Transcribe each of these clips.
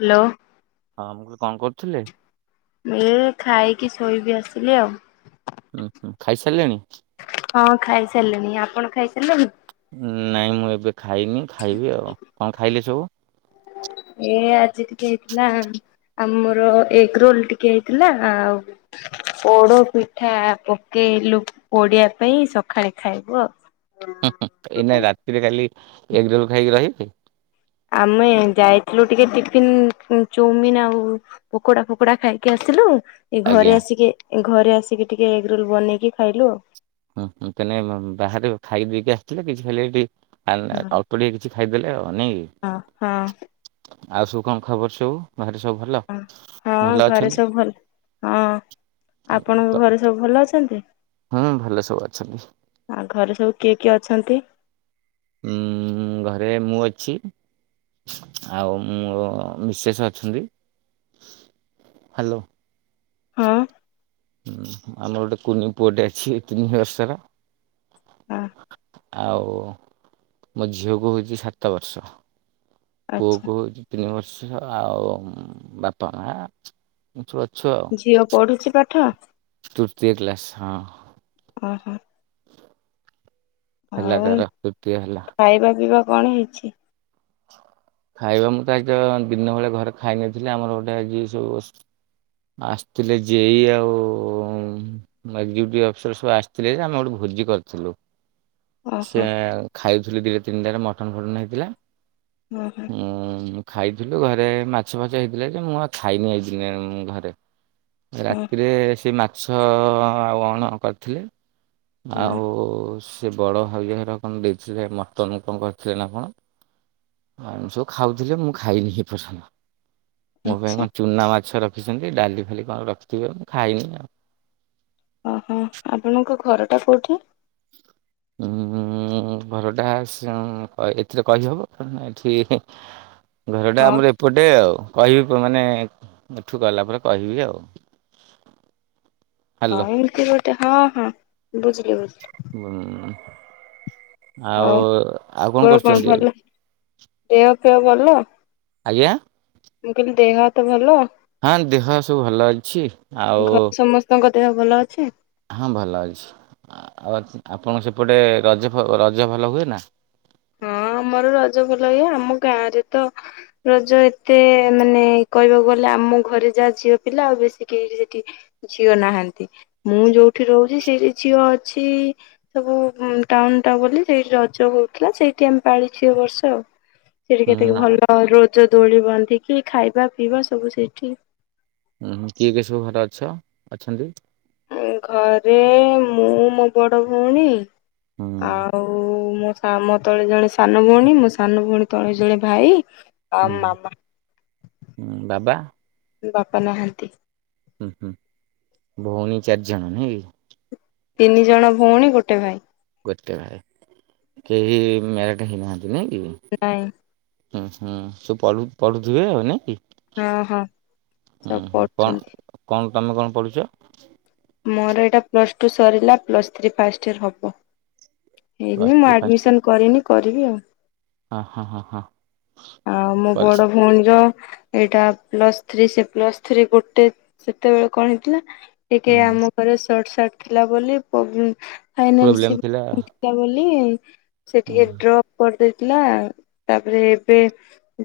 Hello. ହଁ ମୁଁ କହିଲି କଣ କରୁଥିଲେ? ଏଇ ଖାଇକି ଶୋଇବି ଆସିଲି ଆଉ। ଉଁହୁଁ, ଖାଇସାରିଲେଣି? ହଁ ଖାଇସାରିଲିଣି, ଆପଣ ଖାଇସାରିଲେଣି? ଉଁ ନାଇଁ ମୁଁ ଏବେ ଖାଇନି ଖାଇବି ଆଉ, କଣ ଖାଇଲେ ସବୁ? ଏ ଆଜି ଟିକେ ହେଇଥିଲା, ଆମର ଏଗ୍ ରୋଲ୍ ଟିକେ ହେଇଥିଲା ଆଉ ପୋଡ ପିଠା ପକେଇଲୁ ପୋଡିବା ପାଇଁ ସକାଳେ ଖାଇବୁ ଆଉ। ହୁଁ-ହୁଁ, ଏଇନା ରାତିରେ ଖାଲି ଏଗ୍ ରୋଲ୍ ଖାଇକି ରହିବେ? ଆମେ ଯାଇଥିଲୁ ଟିକେ ଟିଫିନ୍ ଚଉମିିନ୍ ଆଉ ପୋକୋଡା ଫୋକୋଡା ଖାଇକି ଆସିଲୁ। ଏ ଘରେ ଆଜ୍ଞା। ଆସିକି, ଘରେ ଆସିକି ଟିକେ ଏଗ୍ ରୋଲ୍ ବନେଇକି ଖାଇଲୁ ଆଉ। ହୁଁହୁଁ, ତେଣେ ବାହାରେ ଖାଇପିଇକି ଆସିଥିଲେ କିଛି ଖାଲି ଏଇଠି [unintelligible] ଅଳ୍ପ ଟିକେ କିଛି ଖାଇଦେଲେ ଆଉ ନାଇଁ କି? ହଁ ହଁ ଆଉ ସବୁ କଣ ଖବର ସବୁ? ବାହାରେ ସବୁ ଭଲ, ହଁ ହଁ ଭଲ ଘରେ ଅଛନ୍? ସବୁ ଭଲ ହଁ ଆପଣଙ୍କ ଘରେ ସବୁ ଭଲ ଅଛନ୍ତି? ହୁଁ ଭଲ ସବୁ ଅଛନ୍ତି। ଆଉ ଘରେ ସବୁ କିଏ କିଏ ଅଛନ୍ତି? ଉଁ-ଉଁ-ଉଁ ଘରେ ମୁଁ ଅଛି। ଆଉ ମୋ ମିସେସ୍ ଅଛନ୍ତି, ହ୍ୟାଲୋ। ହୁଁ। ଉଁ ହୁଁ, ଆମର ଗୋଟେ କୁନି ପୁଅଟେ ଅଛି ଏ ତିନି ବର୍ଷର। ଆ ଆଉ ମୋ ଝିଅକୁ ହଉଛି ସାତ ବର୍ଷ, ଆଚ୍ଛା ପୁଅକୁ ହଉ ତିନି ବର୍ଷ ଆଉ-ଉ-ଉ ବାପା ମାଆ ଏମିତି ସବୁ ଅଛୁ। ଝିଅ ପଢୁଛି ପାଠ? ତୃତୀୟ କ୍ଲାସ୍ ହଁ। ଉଁ ହୁଁ। ହେଲା ଆଉ ତାର, ତୃତୀୟ ହେଲା। ଖାଇବା ପିଇବା କଣ ହେଇଛି? ଖାଇବା ମୁଁ ତ ଆଜି ତ ଦିନ ବେଳେ ଘରେ ଖାଇନଥିଲି ଆମର ଗୋଟେ ଆଜି ସୋ ଆସିଥିଲେ ଜେ ଇ ଆଉ ଏକଜିକ୍ୟୁଟିଭ୍ ଅଫିସର ସବୁ ଆସିଥିଲେ ଯେ ଆମେ ଗୋଟେ ଭୋଜି କରିଥିଲୁ। ଓହୋ ସେ-ଏ-ଏ ଖାଇଥିଲି ଦି ତିନିଟାରେ ମଟନ ଫଟନ ହେଇଥିଲା। ହୁଁ। ଉଁ-ଉଁ-ଉଁ ମୁଁ ଖାଇଥିଲୁ ଘରେ ମାଛଫାଛ ହେଇଥିଲା ଯେ ମୁଁ ଆଉ ଖାଇନି ଆଜି ଦିନଯାକ ଘରେ। ହଁ ରାତିରେ ସେ ମାଛ-ଅ-ଅ ଆଉ ଅଣ କରିଥିଲେ। ହଁ ଆଉ-ଉ-ଉ ସେ ବଡ ଭାଉଜ ଘର କଣ ଦେଇଥିଲେ ମଟନ କଣ କରିଥିଲେ ନା କଣ। ଆଉ ସବୁ ଖାଉଥିଲେ ମୁଁ ଖାଇନି ଏପର୍ଯ୍ୟନ୍ତ। ମୋ ପାଇଁ ଆଚ୍ଛା କଣ ଚୁନା ମାଛ ରଖିଛନ୍ତି ଡାଲିଫାଲି କଣ ରଖିଥିବେ ମୁଁ ଖାଇନି ଆଉ। ଓହୋଃ, ଆପଣଙ୍କ ଘରଟା କୋଉଠି? ଉଁ ହୁଁ। ଉଁ, ଘରଟା ସଁ ଏଥିରେ କହିହେବ କାରଣ ଏଠି ଘରଟା ହଁ ଆମର ଏପଟେ ଆଉ। କହିବି ପର ମାନେ, ଏଠୁ ଗଲା ପରେ କହିବି ଆଉ ହଁ, ହାଲୋ। ଏମିତି ଗୋଟେ ହଁ, ହଁ, ବୁଝିଲି, ବୁଝିଲି ହୁଁ, ଆଉ, ଆଉ କଣ ତୋର କରୁଛନ୍ତି ଭଲ ଏବେ? ଦେହ ଫେହ ଭଲ? ଆୟାଁ! ମୁଁ କହିଲି ଦେହ ହାତ ଭଲ? ହଁ, ଦେହ ସବୁ ଭଲ ଅଛି। ଆଉ ଘରେ ସମସ୍ତଙ୍କ ଦେହ ଭଲ ଅଛି? ହଁ, ଭଲ ଅଛି। ଆଉ, ଆପଣଙ୍କ, ସେପଟେ ରଜ ଫ ରଜ ଭଲ ହୁଏ ନା? ହଁ, ଆମର ରଜ ଭଲ ହିଏ। ଆମ ଗାଁ ରେ ତ ରଜ ଏତେ ମାନେ କହିବାକୁ ଗଲେ, ଆମ ଘରେ ଯାହା ଝିଅ ପିଲା, ଆଉ ବେଶୀ କେଇ ସେଠି ଝିଅ ନାହାଁନ୍ତି। ମୁଁ ଯୋଉଠି ରହୁଛି। ସେଇଠି ଝିଅ ଅଛି। ସବୁ ଟାଉନ୍ ଟା ବୋଲି ସେଇଠି ରଜ ହଉ ଥିଲା। ସେଇଠି ଆମେ ପାଳିଛି ଏ ବର୍ଷ ଆଉ। ସେଠି ହୁଁ କେତକି ଭଲ ରୋ ଜ ଦୋଳି ବାନ୍ଧିକି ଖାଇବା ପିଇବା ସବୁ ସେଇଠି। ଉୁଁ ହୁଁ କିଏ କିଏ ସବୁ ଘରେ ଅଛ ଅଛନ୍ତି? ଘରେ ମୁଁ, ମୋ ବଡ ଭଉଣୀ, ହୁଁ ଆ ଆଉ-ଉ, ମୋ ସା ମୋ ତଳେ ଜଣେ ସାନ ଭଉଣୀ, ମୋ ସାନ ଭଉଣୀ ତଳେ ଜଣେ ଭାଇ। ହୁଁ ଆଉ ମାମା, ହୁଁ ବାବା ବାପା ନାହାଁନ୍ତି। ହୁଁ, ହୁଁ ଭଉଣୀ ଚାରିଜଣ ନାଇଁ କି? ତିନି ଜଣ ଭଉଣୀ ଗୋଟେ ଭାଇ। ଗୋଟେ ଭାଇ, କେହି ମ୍ୟାରେଡ଼ ହେଇନାହାଁନ୍ତି ନାଇଁ କି? ନାଇଁ। ହୁଁ, ହୁଁ, ସ ପଢୁ-ପଢୁଥିବେ ଆଉ ନାଇଁ କି? ହଁ, ହଁ ହୁଁ ସବୁ ହୁଁ କଣ ପଢୁଚନ୍ତି। କଣ ତୁମେ କଣ ପଢୁଚ? ମୋର ଏଇଟା ପ୍ଲସ୍ ଟୁ ସରିଲା। ପ୍ଲସ୍ ଥ୍ରୀ ଫାଷ୍ଟ ଇୟର ହବ। ପ୍ଲସ୍ ହେଇନି, ମୁଁ ଥ୍ରୀ ଫାଷ୍ଟ ଆଡମିସନ କରିନି, କରିବି ଆଉ। ହଁ ହଁ ହଁ ହଁ କରି ଭଉଣ ର ଏଇଟା ପ୍ଲସ୍ ଥ୍ରୀ, ସେ ପ୍ଲସ୍ ଥ୍ରୀ ଗୋଟେ ସେତେବେଳେ କଣ ହେଇଥିଲା। କେ ଆମ ଘରେ ସଟ ସାର୍ଟ ଥିଲା ବୋଲି ପୋବେମ୍ ଫାଇନାନ୍ସିଭ ଥିଲା ବୋଲିଁ ସେ ହୁଁ ଟିକେ ଡ୍ରପ୍ କରିଦେଇଥିଲା। ତା'ପରେ ଏବେ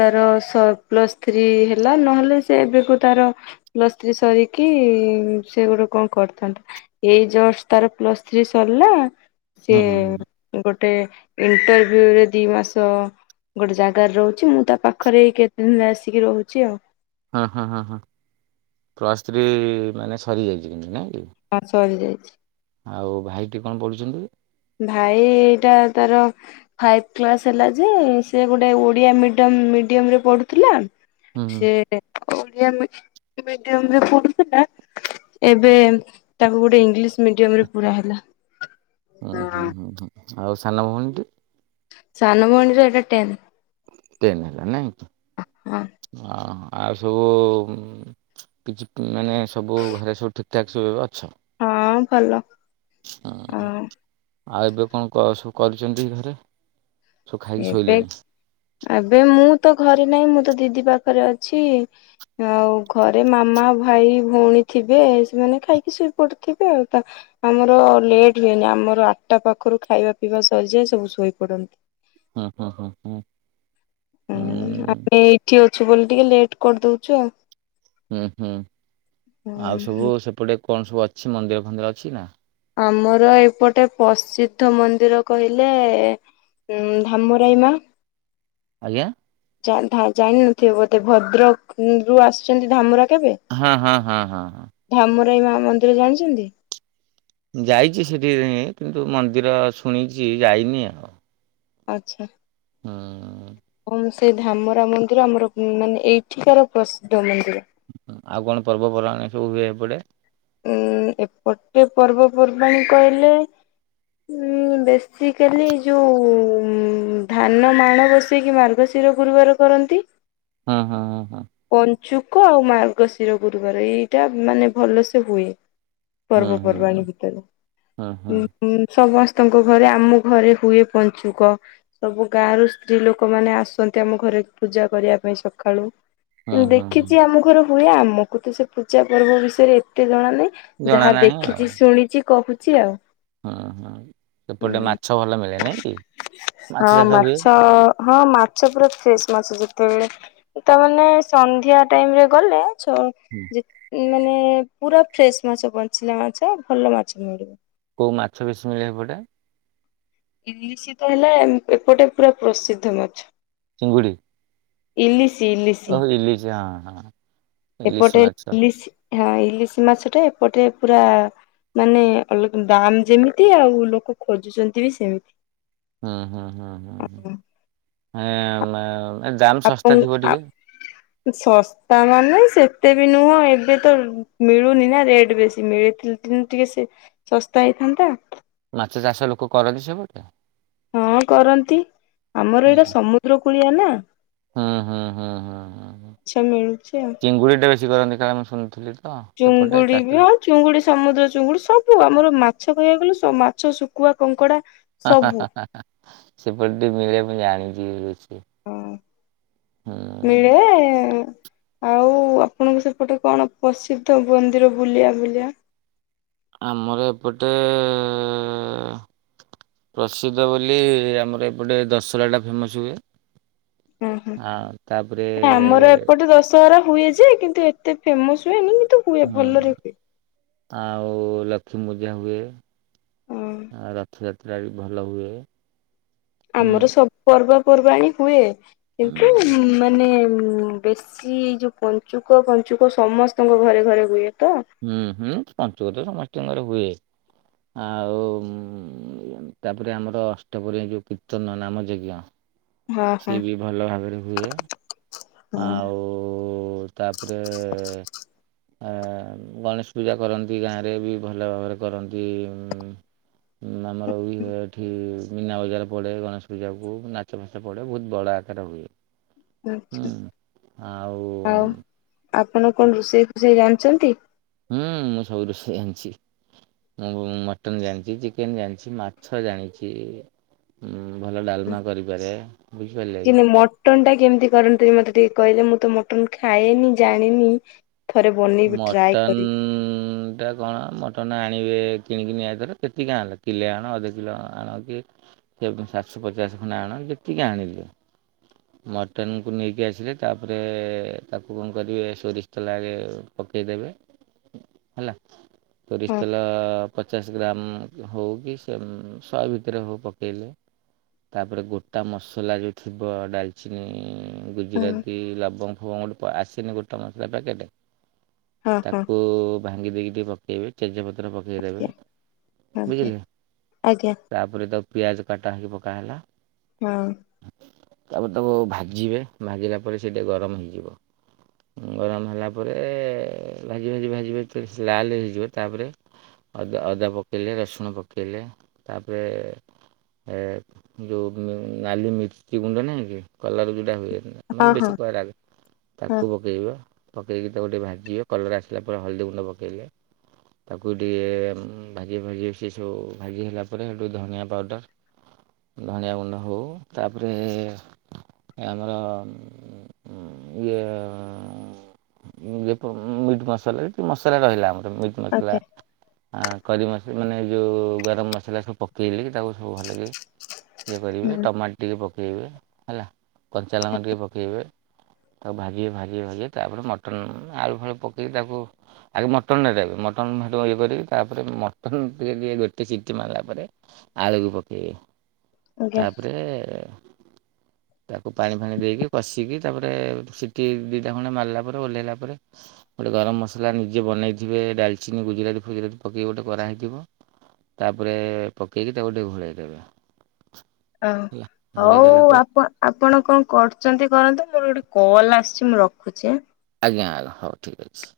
ତାର ସ ପ୍ଲସ୍ ଥ୍ରୀ ହେଲା, ନହେଲେ ସେ ଏବେକୁ ତାର ପ୍ଲସ୍ ଥ୍ରୀ ସରିକି-ଇ ସେ ଗୋଟେ କଣ କରିଥାନ୍ତା? ଏଇ ଜଷ୍ଟ, ତାର ପ୍ଲସ୍ ଥ୍ରୀ ସରିଲା। ହୁଁ ହଁ ସିଏ ଗୋଟେ ଇଣ୍ଟରଭି୍ୟୁରେ ଦି ମାସ ଗୋଟେ ଜାଗାରେ ରହୁଛି। ମୁଁ ତା ପାଖରେ ଏଇ କେତେ ଦିନ ଆସିକି ରହୁଛି ଆଉ। ହଁ ହଁ ହଁ ହଁ ପ୍ଲସ୍ ଥ୍ରୀ ମାନେ ସରିଯାଇଛି କିନ୍ତୁ ନାଇଁ କି? ହଁ ସରି ଯାଇଛି। ଆଉ ଭାଇଟି କଣ ପଢୁଛନ୍ତି? ଭାଇ-ଇ-ଇ ଟା ତାର ଫାଇଫ୍ କ୍ଲାସ୍ ହେଲା ଯେ, ସେ ଗୋଟେ ଓଡିଆ ମିଡିୟମ୍ ମିଡିୟମ୍ ରେ ପଢୁଥିଲା। ହୁଁ ସେ ହୁଁ ଓଡ଼ିଆ ମି ମିଡିୟମ୍ ରେ ପଢୁଥିଲା ଏବେ ତାକୁ ଗୋଟେ ଇଂଲିଶ ମିଡିୟମରେ ପୁରା ହେଲା। ହଁ ଓହୋ ହ ଆଉ ସାନ ଭଉଣୀଟି? ସାନ ଭଉଣିର ଏବେ ଟେନ୍ଥ। ଟେନ ହେଲାଣି। ହଁ ଅଁ ଆଉ ସବୁ କିଛି ମାନେ ସବୁ ଘରେ ସବୁ ଠିକ। ଟ୍ୟାକ୍ସକୁ ଅଛି। ହଁ ଭଲ ଆ ଆଉ ଏବେ କଣ କସ କରିଛନ୍ତି ଘରେ? ସବୁ ଖାଇକି ଏବେ ଶୋଇଲେଣି? ଆବେ ମୁଁ ତ ଘରେ ନାହିଁ। ମୁଁ ତ ଦିଦି ପାଖରେ ଅଛି। ଆଉ ଘରେ ମାମା, ଭାଇ, ଭଉଣୀ ଥିବେ ସେମାନେ ଖାଇକି ଶୋଇ ପଡ଼ିଥିବେ। ଆଉ ତା ଆମର ଲେଟ୍ ହୁଏନି। ଆମର ଆଠଟା ପାଖରୁ ଖାଇବା ପିଇବା ସରିଯାଏ ସବୁ ଶୋଇପଡନ୍ତି। ହଁ ହଁ ହୁଁ ଉଁ ଉଁ ଉଁ। ହୁଁ ଆମେ ଏଠି ଅଛୁ ବୋଲି ଟିକେ ଲେଟ କରିଦଉଛୁ। ଆଉ ହୁଁ ହୁଁ ଆଉ ହୁଁ ସବୁ ସେପଟେ କଣ ସବୁ ଅଛି। ମନ୍ଦିର ଫନ୍ଦିର ଅଛି ନା? ଆମର ଏପଟେ ପ୍ରସିଦ୍ଧ ମନ୍ଦିର କହିଲେ ଉଁ ଧାମରାଇ ମା। ଆଜ୍ଞା। ଜାଣିି ଧା ଜାଣି ନଥିବ ବୋଧେ। ଭଦ୍ରକରୁୁ ଆସିଛନ୍ତି ଧାମରା କେବେ? ହଁ ହଁ ହଁ ହଁ ହଁ। ଧାମରାଇ ମା ମନ୍ଦିର ଜାଣିଛନ୍ତି? ଯାଇଛି ସେଠିକି କିନ୍ତୁ ମନ୍ଦିର ଶୁଣିଛି ଯାଇନି। ଆଉ ଆଚ୍ଛା। ଅ ହଁ ସେଇ ଧାମରା ମନ୍ଦିର ଆମର ମାନେ ଏଇଠିକାର ପ୍ରସିଦ୍ଧ ମନ୍ଦିର। ଆଉ କଣ ପର୍ବପର୍ବାଣୀ ସବୁ ହୁଏ ଏପଟେ? ଏ ଏପଟେ ପର୍ବପର୍ବାଣି କହିଲେ ଉଁ ବେସିକାଲି ଯୋଉ ଉ ଉ ଉଁ ଧାନ ମାଣ ବସେଇକି ମାର୍ଗଶିର ଶିର ଗୁରୁବାର କରନ୍ତି। ହଁ ହଁ ହଁ। ପଞ୍ଚୁକ ଆଉ ମାର୍ଗଶିର ଗୁରୁବାର ଏଇଟା ମାନେ ଭଲ ସେ ହୁଏ। ହୁଁ ହୁଁ ପର୍ବପର୍ବାଣି ଭିତରେ ହୁଁ। ହୁଁ ସମସ୍ତଙ୍କ ଘରେ। ଆମ ଘରେ ହୁଏ ପଞ୍ଚୁକ। ସବୁ ଗାଁ ର ସ୍ତ୍ରୀ ଲୋକମାନେ ଆସନ୍ତି। ଆମ ଘରେ ପୂଜା କରିବା ପାଇଁ ସକାଳୁ। ହୁଁ ହୁଁ ଦେଖିଛି ହୁଁ। ଆମ ଘରେ ହୁଏ। ଆମକୁ ତ ସେ ପୂଜା ପର୍ବ ବିଷୟରେ ଏତେ ଜଣା ନାହିଁ। ଜଣା ଯାହା ନାହିଁ ଦେଖିଛି ଶୁଣିଛି କହୁଛି ଆଉ ହଁ ହଁ ସେପଟେ ହୁଁ। ମାଛ ଭଲ ମିଳେ ନାଇଁ କି? ମାଛ ହଁ ଚାଷ ହୁଏ ମାଛ ହଁ ମା ସେ ପୁରା ଫ୍ରେଶ୍ ମାଛ ଯେତେବେଳେ। ତା ମାନେ ସନ୍ଧ୍ୟା ଟାଇମରେ ଗଲେ ସେ [inaudible] ଏ ମାନେ ପୁରା ଫ୍ରେଶ ମାଛ। ବଞ୍ଚିଲା ମାଛ। ଭଲ ମାଛ କୋଉ ମାଛ ବେଶୀ ମିଳେ ଏପଟେ? ଇଲିସି ତ ହେଲା ଏପଟେ ପୁରା ପ୍ରସିଦ୍ଧ ମାଛ। ଚୁଙ୍ଗୁଡ଼ି। ଇଲିସି ଇଲିସି। ଓହୋ ଇଲିସି ହାଁ ହାଁ। ଏପଟେ ଇଲିସି ହଁ ଇଲିସି ମାଛଟା ଏପଟେ ପୁରା। ମାନେ ଅଲଗ ଦାମ୍ ଯେମିତି‌ ଆଉ ଲୋକେ ଖୋଜୁଛନ୍ତି ବି ସେମିତି। ହୁଁ ହୁଁ ହୁଁ ହୁଁ ହୁଁ ଏଁ ମେଁ। ଆପଣ ଆପ୍ ଶସ୍ତା ମାନେ ସେତେ ବି ନୁହଁ। ଏବେ ତ। ମିଳୁନି ନା ରେଟ ବେଶୀ ‌ମିଳି ଥିଲେ ଟିକ୍ ଟିକେ ସେ ଶସ୍ତା ହେଇଥାନ୍ତା। ମାଛ ଚାଷ ଲୋକ କରନ୍ତି ସେପଟେ। ହଁ କରନ୍ତି ଆମର ହଁ ଏଇଟା ସମୁଦ୍ର କୂଳିଆ ନା। ହୁଁ ହୁଁ ହୁଁ ହୁଁ ହୁଁ ହୁଁ ଆଚ୍ଛା ମିଳୁଛି ଆଉ। ଚିଙ୍ଗୁଡ଼ି ଟା ବେଶୀ କରନ୍ତି କାଇଁ ନା ମୁଁ ଶୁଣୁଥିଲି। ତ ସେପଟେ ଚୁଙ୍ଗୁଡି ବି ଚାଷ। ହଁ ଚୁଙ୍ଗୁଡି ସମୁଦ୍ର ଚୁଙ୍ଗୁଡି ସବୁ ଆମର ମାଛ କହିବାକୁ ଗଲେ ସ ମାଛ ଶୁଖୁଆ କଙ୍କଡା। ହାଁ ହାଁ ସବୁ ହାଁ ହାଁ ହାଁ ସେପଟେ ମିଳେ ମୁଁ ଜାଣିଛି ବେସି। ହଁ ମିଳେ। ଆଉ ଆପଣଙ୍କ ସେପଟେ କଣ ପ୍ରସିଦ୍ଧ ମନ୍ଦିର ବୁଲଆ ବୁଲଆ। ଆମର ଏପଟେ। ପ୍ରସିଦ୍ଧ ବୋଲି ଆମର ଏପଟେ ଦଶହରା ଟା ଫେମସ ହୁଏ। ହଁ ହଁ ଆଉ ତାପରେ। ଆମର ଏପଟେ ଦଶହରା ହୁଏ ଯେ କିନ୍ତୁ ଏତେ ଫେମସ୍ ହୁଏନି କିନ୍ତୁ। ହୁଏ ହୁଁ ଭଲରେ ହୁଏ। ଆଉ ଲକ୍ଷ୍ମୀ ପୂଜା ହୁଏ। ହଁ। ଆ ରଥଯାତ୍ରା ବି ଭଲ ହୁଏ। ହୁଁ। ଆମର ସବୁ ପର୍ବ ପର୍ବାଣୀ ହୁଏ କିନ୍ତୁ ଉଁ ମାନେ। ବେଶୀ ଏଇ ଯୋଉ ପଞ୍ଚୁକ ପଞ୍ଚୁକ ସମସ୍ତଙ୍କ ଘରେ ଘରେ ହୁଏ ତ। ହୁଁ ହୁଁ ପଞ୍ଚୁକତ ସମସ୍ତିଙ୍କ ଘରେ ହୁଏ। ଆଉ ଉଁ ତାପରେ ଆମର ଅଷ୍ଟପହରି ଏ ଯୋଉ କୀର୍ତ୍ତନ ନାମଯଜ୍ଞ। ହଁ ହଁ ସିଏ ବି ଭଲ ଭାବରେ ହୁଏ। ହଁ। ଆଉ ତାପରେ। ଆ ଗଣେଶ ପୂଜା କରନ୍ତି ଗାଁରେ ବି ଭଲ ଭାବରେ କରନ୍ତି ଉଁ। ଉଁ ଆମର ହୁଏ ଏଠି। ମୀନା ବଜାର ପଡ଼େ ଗଣେଶ ପୂଜାକୁ ନାଚ ଫାଚ ପଡ଼େ ବହୁତ ବଡ଼ ଆକାର ହୁଏ। ହୁଁ ଆଛା ଆଉ ଆଉ ଆପଣ କଣ ରୋଷେଇ ଫୋସେଇ ଜାଣିଛନ୍ତି। ହୁଁ ମୁଁ ସବୁ ରୋଷେଇ ଜାଣିଛି। ମୁଁ ବୁ ମଟନ ଜାଣିଛି ଚିକେନ ଜାଣିଛି ମାଛ ଜାଣିଛି। ଉଁ ଭଲ ଡାଲମା କରିପାରେ ବୁଝି ପାରିଲେ କି। ମଟନ ଟା କେମିତି କରନ୍ତି‌ ଟିକେ ମତେ ଟିକେ କହିଲେ ମୁଁ ତ ମଟନ୍ ଖାଏନି ଜାଣିନି। ଥରେ ବନେଇବି ଟ୍ରାଏ ମଟନ୍ କରିବି ଟା। କଣ ମଟନ୍ ଆଣିବେ କିଣିକି ନି ଆ ଧେରେ କେତିକି ଆଣିଲ କିଲେ ଆଣ ଅଧ କିଲୋ ଆଣ କି। କି ଆପ୍ ସାତଶ ପଚାଶ ଖଣ୍ଡେ ଆଣ ଯେତିକି ଆଣିଲେ। ମଟନକୁ ନେଇକି ଆସିଲେ ତାପରେ ତାକୁ କଁ କରିବେ ସୋରିଷ ତେଲ ଆଗେ ପକେଇ ଦେବେ। ହେଲା ଷୋରିଷ ହଁ। ତେଲ ପ ପଚାଶ ଗ୍ରାମ ହଉ କି ସେମ୍ ଶହେ ଭିତରେ ହଉ ପକେଇଲେ। ତାପରେ ଗୋଟା ମସଲା ଯୋଉ‌ ଥିବ ଡାଲଚିନି ହଁ ଗୁଜୁରାତି ଲବଙ୍ଗ ଫବଙ୍ଗ ଗୋଟେ। ଆସେନି ଗୋଟେ ମସଲା ପ୍ୟାକେଟ ହଁ ହଁ ତାକୁ। ଭାଙ୍ଗି ଦେଇକି ଟିକେ ପକେଇବେ ତେଜ ପତ୍ର ପକେଇ ଦେବେ। ଆଜ୍ଞା ଆଜ୍ଞା ଆଜ୍ଞା। ତାପରେ ତାକୁ ପିଆଜ କାଟା ହେଇକି ପକା ହେଲା। ହୁଁ। ତାପରେ ତାକୁ ଭାଜିବେ ଭାଜିଲା ପରେ ସେଇଟା ଗରମ ହେଇଯିବ ଗରମ ହେଲା ପରେ ଭାଜି ଭାଜି ଭାଜି ଭାଜି ଯେ ସେ ଲାଲ ହେଇଯିବ ତାପରେ ଅଦା ଅଦା ପକେଇଲେ ରସୁଣ ପକେଇଲେ ତାପରେ ଏ ଯୋଉ ନାଲି ମିର୍ଚି ଗୁଣ୍ଡ ନାହିଁ ହୁ କଲର ଯୋଉଟା ହୁଏ ହଁ ମାନେ ହଁ ବେଶୀ କ ରାଗ ହଁ ତାକୁ ପକେଇବ ପକେଇକି ତାକୁ ଟିକେ ଭାଜିବ କଲର୍ ଆସିଲା ପରେ ହଳଦୀ ଗୁଣ୍ଡ ପକେଇଲେ ତାକୁ ଟିଏ ଭାଜି ଭାଜି ସେ ସବୁ ଭାଜି ହେଲା ପରେ ହେଇଠୁ ଧନିଆ ପାଉଡ଼ର ଧଣିଆ ଗୁଣ୍ଡ ହଉ ତାପରେ ଏ ଆମର ଇଏ [inaudible] ମିଟ୍ ମସଲା ରେ ଯୋଉ ମସଲା ରହିଲା ଆମର ମସଲା ଆଜ୍ଞା ଆ କରି ମସ୍ ମାନେ ଏ ଯୋଉ ଗରମ ମସଲା ସବୁ ପକେଇଲେ ତାକୁ ସବୁ ଭଲକି ଇଏ କରିବେ ହୁଁ ଟମାଟ ଟିକେ ପକେଇବେ ହେଲା। କଞ୍ଚା ଲଙ୍କା ଟିକେ ପକେଇବେ। ତାକୁ ଭାଜିବେ ଭାଜିବେ ଭାଜିବେ ତାପରେ ମଟନ୍ ଆଳୁ ଫାଳୁ ପକେଇକି ତାକୁ ଆଗ ମଟନ ନେବେ ମଟନ ହେଟୁ ଇଏ କରିବି ତାପରେ ମଟନ୍ ଟି ଏ ଟିଏ ଗୋଟେ ସିଟି ମାରିଲା ପରେ ଆଳୁକୁ ପକେଇବେ ଆଜ୍ଞା। ତାପରେ ତାକୁ ପାଣି ଫାଣି ଦେଇକି କଷିକି ତାପରେ ସିଠି ଦିଟା ଖଣ୍ଡେ ମାରିଲା ପରେ ଓହ୍ଲେଇଲା ପରେ ଗୋଟେ ଗରମ ମସଲା ନିଜେ ବନେଇଥିବେ ଡାଲଚିନି ଗୁଜୁରାତି ଫୁଜୁରାତି ପକେଇ ଗୋଟେ କରାହେଇଥିବ ତାପରେ ପକେଇକି ତାକୁ ଟିକେ ଘୋଳେଇ ଦେବେ। ଅଉ ହେଲା। ଘୋଡ଼େଇ ହଉ ଦେଲା ପରେ ଆପ ଆପଣ କଂ କରୁଛନ୍ତି କରନ୍ତୁ ମୋର ଗୋଟେ କଲ୍ ଆସିଛି ମୁଁ ରଖୁଛି ଆଁ। ଆଜ୍ଞା ଆ୍ ହଉ ଠିକ୍ ଅଛି।